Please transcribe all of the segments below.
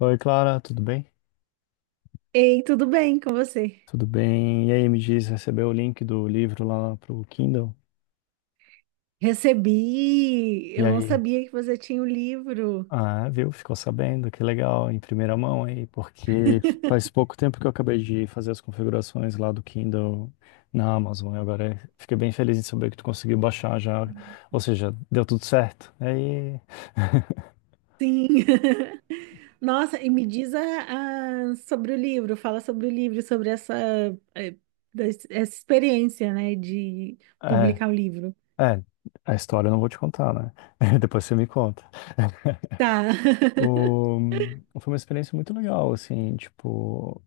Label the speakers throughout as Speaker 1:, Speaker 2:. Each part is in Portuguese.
Speaker 1: Oi, Clara, tudo bem?
Speaker 2: Ei, tudo bem com você?
Speaker 1: Tudo bem. E aí, me diz, recebeu o link do livro lá pro Kindle?
Speaker 2: Recebi,
Speaker 1: E
Speaker 2: eu não
Speaker 1: aí?
Speaker 2: sabia que você tinha o livro.
Speaker 1: Ah, viu? Ficou sabendo, que legal, em primeira mão aí, porque faz pouco tempo que eu acabei de fazer as configurações lá do Kindle na Amazon, e agora fiquei bem feliz em saber que tu conseguiu baixar já, ou seja, deu tudo certo. E aí,
Speaker 2: Sim. Nossa, e me diz sobre o livro, fala sobre o livro, sobre essa, eh, essa experiência, né, de
Speaker 1: é,
Speaker 2: publicar o livro.
Speaker 1: é, a história eu não vou te contar, né? Depois você me conta.
Speaker 2: Tá.
Speaker 1: O- Foi uma experiência muito legal, assim, tipo,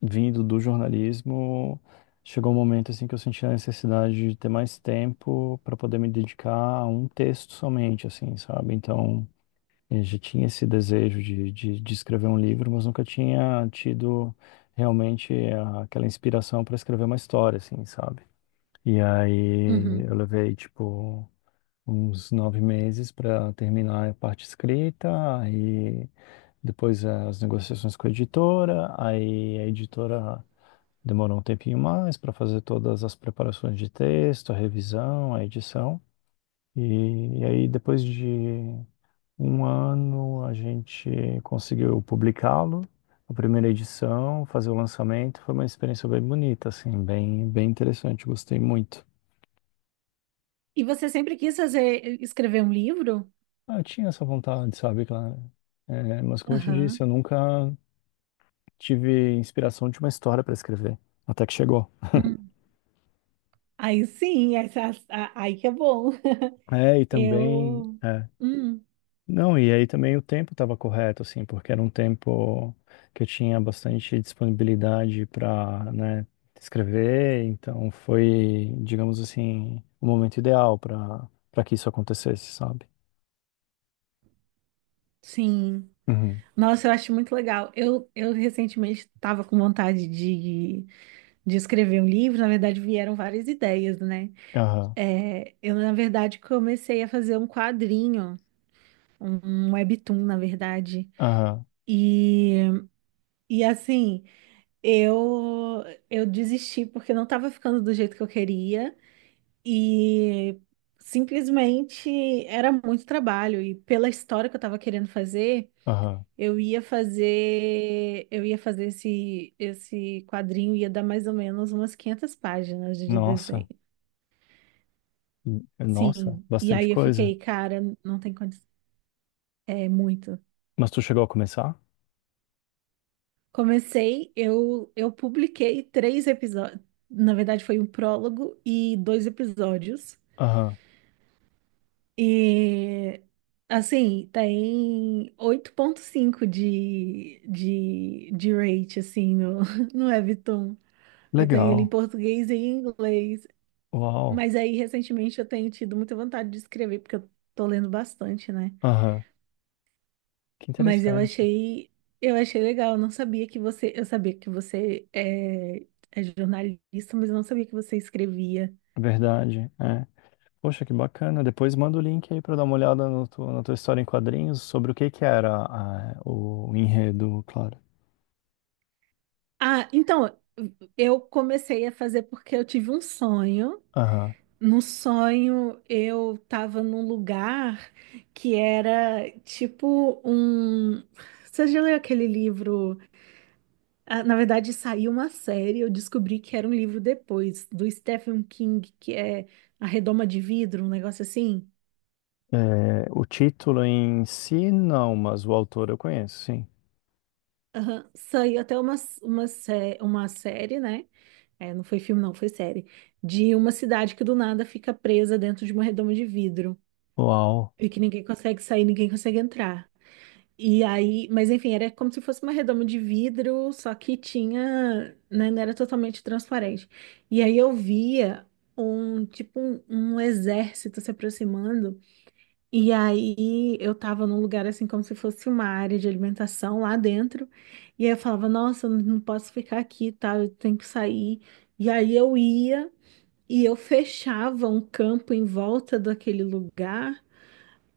Speaker 1: vindo do jornalismo, chegou um momento assim que eu senti a necessidade de ter mais tempo para poder me dedicar a um texto somente, assim, sabe? Então, eu já tinha esse desejo de escrever um livro, mas nunca tinha tido realmente aquela inspiração para escrever uma história, assim, sabe? E aí eu
Speaker 2: Uhum.
Speaker 1: levei, tipo, uns nove meses para terminar a parte escrita e depois as negociações com a editora, aí a editora demorou um tempinho mais para fazer todas as preparações de texto, a revisão, a edição. E aí, depois de um ano, a gente conseguiu publicá-lo, a primeira edição, fazer o lançamento. Foi uma experiência bem bonita, assim, bem, bem interessante. Gostei muito.
Speaker 2: E você sempre quis fazer, escrever um livro?
Speaker 1: Ah, eu tinha essa vontade, sabe, claro. É, mas como eu te disse,
Speaker 2: Aham.
Speaker 1: eu nunca tive inspiração de uma história para escrever, até que chegou.
Speaker 2: Hum. Aí sim, aí que é bom.
Speaker 1: É, e também.
Speaker 2: Eu. Hum,
Speaker 1: Não, e aí também o tempo estava correto, assim, porque era um tempo que eu tinha bastante disponibilidade para, né, escrever, então foi, digamos assim, o momento ideal para que isso acontecesse, sabe?
Speaker 2: sim.
Speaker 1: Uhum.
Speaker 2: Nossa, eu acho muito legal. Eu recentemente estava com vontade de escrever um livro. Na verdade, vieram várias ideias, né?
Speaker 1: Aham,
Speaker 2: É, eu, na verdade, comecei a fazer um quadrinho, um um webtoon, na verdade.
Speaker 1: aham,
Speaker 2: E, e assim, eu, eu desisti porque não estava ficando do jeito que eu queria. E simplesmente era muito trabalho. E pela história que eu estava querendo fazer.
Speaker 1: aham.
Speaker 2: Eu ia fazer esse quadrinho ia dar mais ou menos umas 500 páginas de
Speaker 1: Nossa,
Speaker 2: desenho.
Speaker 1: nossa,
Speaker 2: Sim. E
Speaker 1: bastante
Speaker 2: aí eu
Speaker 1: coisa.
Speaker 2: fiquei, cara, não tem condição. É muito.
Speaker 1: Mas tu chegou a começar?
Speaker 2: Comecei, eu publiquei três episódios. Na verdade, foi um prólogo e dois episódios.
Speaker 1: Aham,
Speaker 2: E assim, tem 8.5 de rate assim no no Webtoon. Eu tenho ele em
Speaker 1: legal,
Speaker 2: português e em inglês.
Speaker 1: uau,
Speaker 2: Mas aí, recentemente, eu tenho tido muita vontade de escrever, porque eu tô lendo bastante, né?
Speaker 1: aham, que
Speaker 2: Mas
Speaker 1: interessante,
Speaker 2: eu achei legal, eu não sabia que você, eu sabia que você é jornalista, mas eu não sabia que você escrevia.
Speaker 1: verdade, é. Poxa, que bacana. Depois manda o link aí para dar uma olhada no na tua história em quadrinhos sobre o que que era o enredo, claro.
Speaker 2: Ah, então, eu comecei a fazer porque eu tive um sonho.
Speaker 1: Aham.
Speaker 2: No sonho, eu tava num lugar que era tipo um. Você já leu aquele livro? Ah, na verdade, saiu uma série, eu descobri que era um livro depois, do Stephen King, que é A Redoma de Vidro, um negócio assim.
Speaker 1: É, o título em si, não, mas o autor eu conheço, sim.
Speaker 2: Aham, saiu até uma, uma série, né? É, não foi filme, não, foi série. De uma cidade que do nada fica presa dentro de uma redoma de vidro.
Speaker 1: Uau,
Speaker 2: E que ninguém consegue sair, ninguém consegue entrar. E aí, mas enfim, era como se fosse uma redoma de vidro, só que tinha, né, não era totalmente transparente. E aí eu via um, tipo, um exército se aproximando, e aí eu tava num lugar assim como se fosse uma área de alimentação lá dentro, e aí eu falava, nossa, eu não posso ficar aqui, tá, eu tenho que sair. E aí eu ia e eu fechava um campo em volta daquele lugar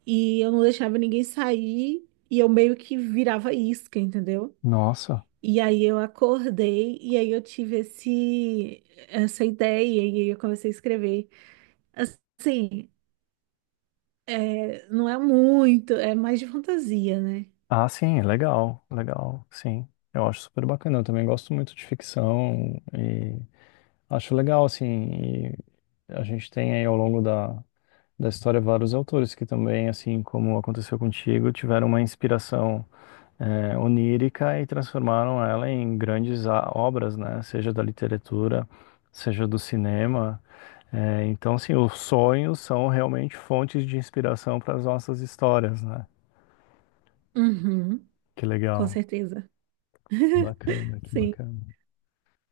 Speaker 2: e eu não deixava ninguém sair e eu meio que virava isca, entendeu?
Speaker 1: nossa.
Speaker 2: E aí eu acordei e aí eu tive esse essa ideia e aí eu comecei a escrever. Assim, é, não é muito, é mais de fantasia, né?
Speaker 1: Ah, sim, legal, legal, sim. Eu acho super bacana. Eu também gosto muito de ficção e acho legal, assim. E a gente tem aí ao longo da história vários autores que também, assim como aconteceu contigo, tiveram uma inspiração. Onírica e transformaram ela em grandes obras, né? Seja da literatura, seja do cinema. Então, sim, os sonhos são realmente fontes de inspiração para as nossas histórias, né?
Speaker 2: Uhum,
Speaker 1: Que
Speaker 2: com
Speaker 1: legal.
Speaker 2: certeza.
Speaker 1: Bacana, que
Speaker 2: Sim.
Speaker 1: bacana.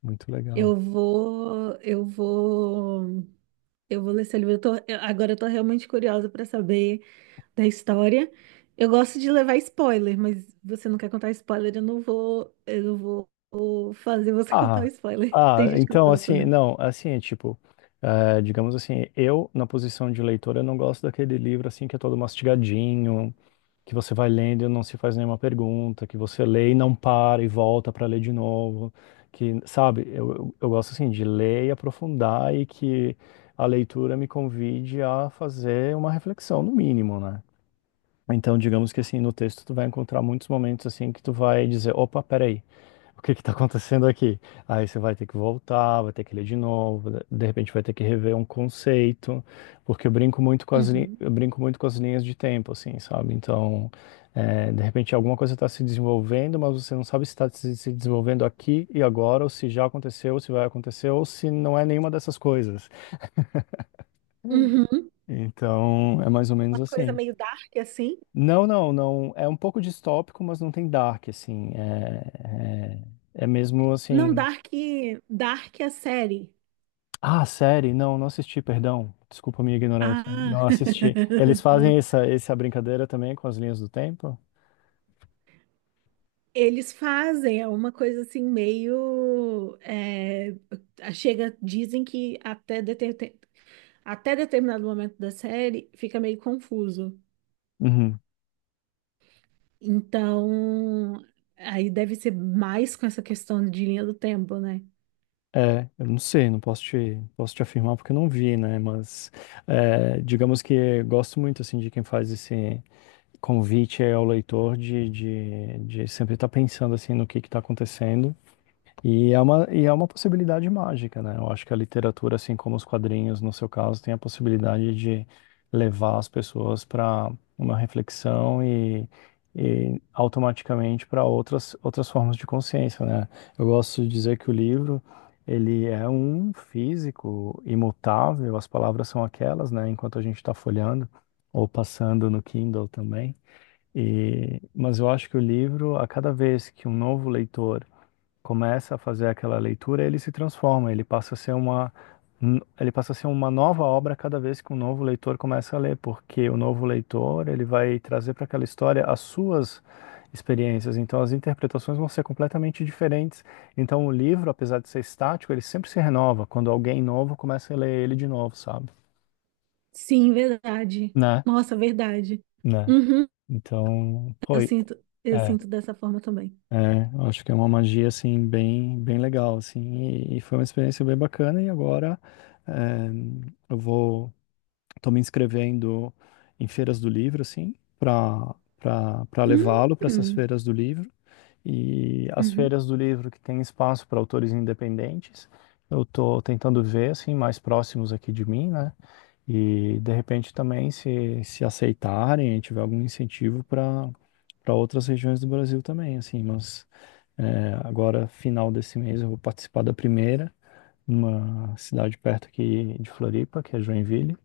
Speaker 1: Muito legal.
Speaker 2: Eu vou, eu vou, eu vou ler esse livro. Agora eu tô realmente curiosa para saber. Da história. Eu gosto de levar spoiler, mas você não quer contar spoiler, eu não vou fazer você contar o
Speaker 1: Ah,
Speaker 2: spoiler.
Speaker 1: ah,
Speaker 2: Tem gente que não
Speaker 1: então,
Speaker 2: gosta,
Speaker 1: assim,
Speaker 2: né?
Speaker 1: não, assim, é tipo, digamos assim, eu, na posição de leitor, eu não gosto daquele livro, assim, que é todo mastigadinho, que você vai lendo e não se faz nenhuma pergunta, que você lê e não para e volta para ler de novo, que, sabe, eu gosto assim de ler e aprofundar e que a leitura me convide a fazer uma reflexão, no mínimo, né? Então, digamos que assim, no texto tu vai encontrar muitos momentos assim que tu vai dizer, opa, peraí, o que que tá acontecendo aqui? Aí você vai ter que voltar, vai ter que ler de novo, de repente vai ter que rever um conceito, porque eu brinco muito com as,
Speaker 2: Uhum.
Speaker 1: linhas de tempo, assim, sabe? Então, é, de repente alguma coisa está se desenvolvendo, mas você não sabe se está se desenvolvendo aqui e agora, ou se já aconteceu, ou se vai acontecer, ou se não é nenhuma dessas coisas.
Speaker 2: Uhum.
Speaker 1: Então, é mais ou
Speaker 2: Uma
Speaker 1: menos
Speaker 2: coisa
Speaker 1: assim.
Speaker 2: meio dark assim.
Speaker 1: Não, não, não. É um pouco distópico, mas não tem dark, assim. É mesmo
Speaker 2: Não,
Speaker 1: assim.
Speaker 2: dark, dark é a série.
Speaker 1: Ah, série? Não, não assisti, perdão. Desculpa a minha ignorância.
Speaker 2: Ah.
Speaker 1: Não assisti. Eles
Speaker 2: Não.
Speaker 1: fazem essa, essa brincadeira também com as linhas do tempo?
Speaker 2: Eles fazem, é uma coisa assim meio é, chega, dizem que até, até determinado momento da série fica meio confuso.
Speaker 1: Uhum.
Speaker 2: Então, aí deve ser mais com essa questão de linha do tempo, né?
Speaker 1: É, eu não sei, não posso te, posso te afirmar porque eu não vi, né? Mas é, digamos que gosto muito assim de quem faz esse convite ao leitor de sempre estar pensando assim no que está acontecendo. E é uma possibilidade mágica, né? Eu acho que a literatura, assim como os quadrinhos, no seu caso, tem a possibilidade de levar as pessoas para uma reflexão e automaticamente para outras, outras formas de consciência, né? Eu gosto de dizer que o livro, ele é um físico imutável, as palavras são aquelas, né? Enquanto a gente está folheando ou passando no Kindle também. E, mas eu acho que o livro, a cada vez que um novo leitor começa a fazer aquela leitura, ele se transforma, ele passa a ser uma nova obra cada vez que um novo leitor começa a ler, porque o novo leitor, ele vai trazer para aquela história as suas experiências, então as interpretações vão ser completamente diferentes. Então o livro, apesar de ser estático, ele sempre se renova quando alguém novo começa a ler ele de novo, sabe?
Speaker 2: Sim, verdade.
Speaker 1: Né?
Speaker 2: Nossa, verdade.
Speaker 1: Né?
Speaker 2: Uhum,
Speaker 1: Então, foi.
Speaker 2: eu sinto dessa forma também.
Speaker 1: É, eu acho que é uma magia assim bem bem legal assim e foi uma experiência bem bacana e agora eh, eu vou tô me inscrevendo em feiras do livro assim para levá-lo para essas
Speaker 2: Uhum,
Speaker 1: feiras do livro e as
Speaker 2: uhum,
Speaker 1: feiras do livro que tem espaço para autores independentes. Eu tô tentando ver assim mais próximos aqui de mim, né? E de repente também, se aceitarem, tiver algum incentivo para para outras regiões do Brasil também, assim, mas é, agora, final desse mês, eu vou participar da primeira, numa cidade perto aqui de Floripa, que é Joinville,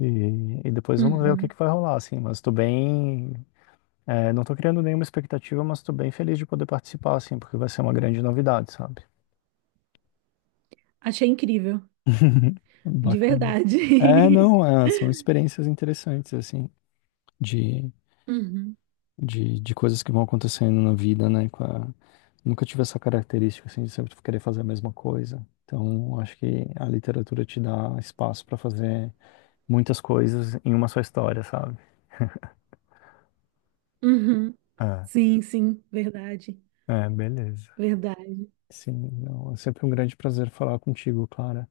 Speaker 1: e depois vamos ver o que
Speaker 2: uhum.
Speaker 1: que vai rolar, assim, mas estou bem, é, não estou criando nenhuma expectativa, mas estou bem feliz de poder participar, assim, porque vai ser uma grande novidade, sabe?
Speaker 2: Achei incrível, de
Speaker 1: Bacana. É,
Speaker 2: verdade.
Speaker 1: não, é, são experiências interessantes, assim, de
Speaker 2: Uhum,
Speaker 1: de coisas que vão acontecendo na vida, né? Nunca tive essa característica, assim, de sempre querer fazer a mesma coisa. Então, acho que a literatura te dá espaço para fazer muitas coisas em uma só história, sabe?
Speaker 2: uhum.
Speaker 1: Ah,
Speaker 2: Sim, sim, verdade,
Speaker 1: é, beleza.
Speaker 2: verdade.
Speaker 1: Sim, não, é sempre um grande prazer falar contigo, Clara.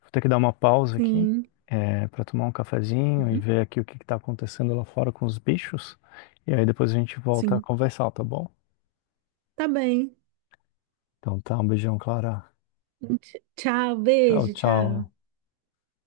Speaker 1: Vou ter que dar uma pausa aqui,
Speaker 2: Sim,
Speaker 1: é, para tomar um cafezinho e
Speaker 2: uhum,
Speaker 1: ver aqui o que está acontecendo lá fora com os bichos. E aí depois a gente volta a
Speaker 2: sim.
Speaker 1: conversar, tá bom?
Speaker 2: Tá bem.
Speaker 1: Então tá, um beijão, Clara.
Speaker 2: Tchau,
Speaker 1: Tchau,
Speaker 2: beijo, tchau.
Speaker 1: tchau.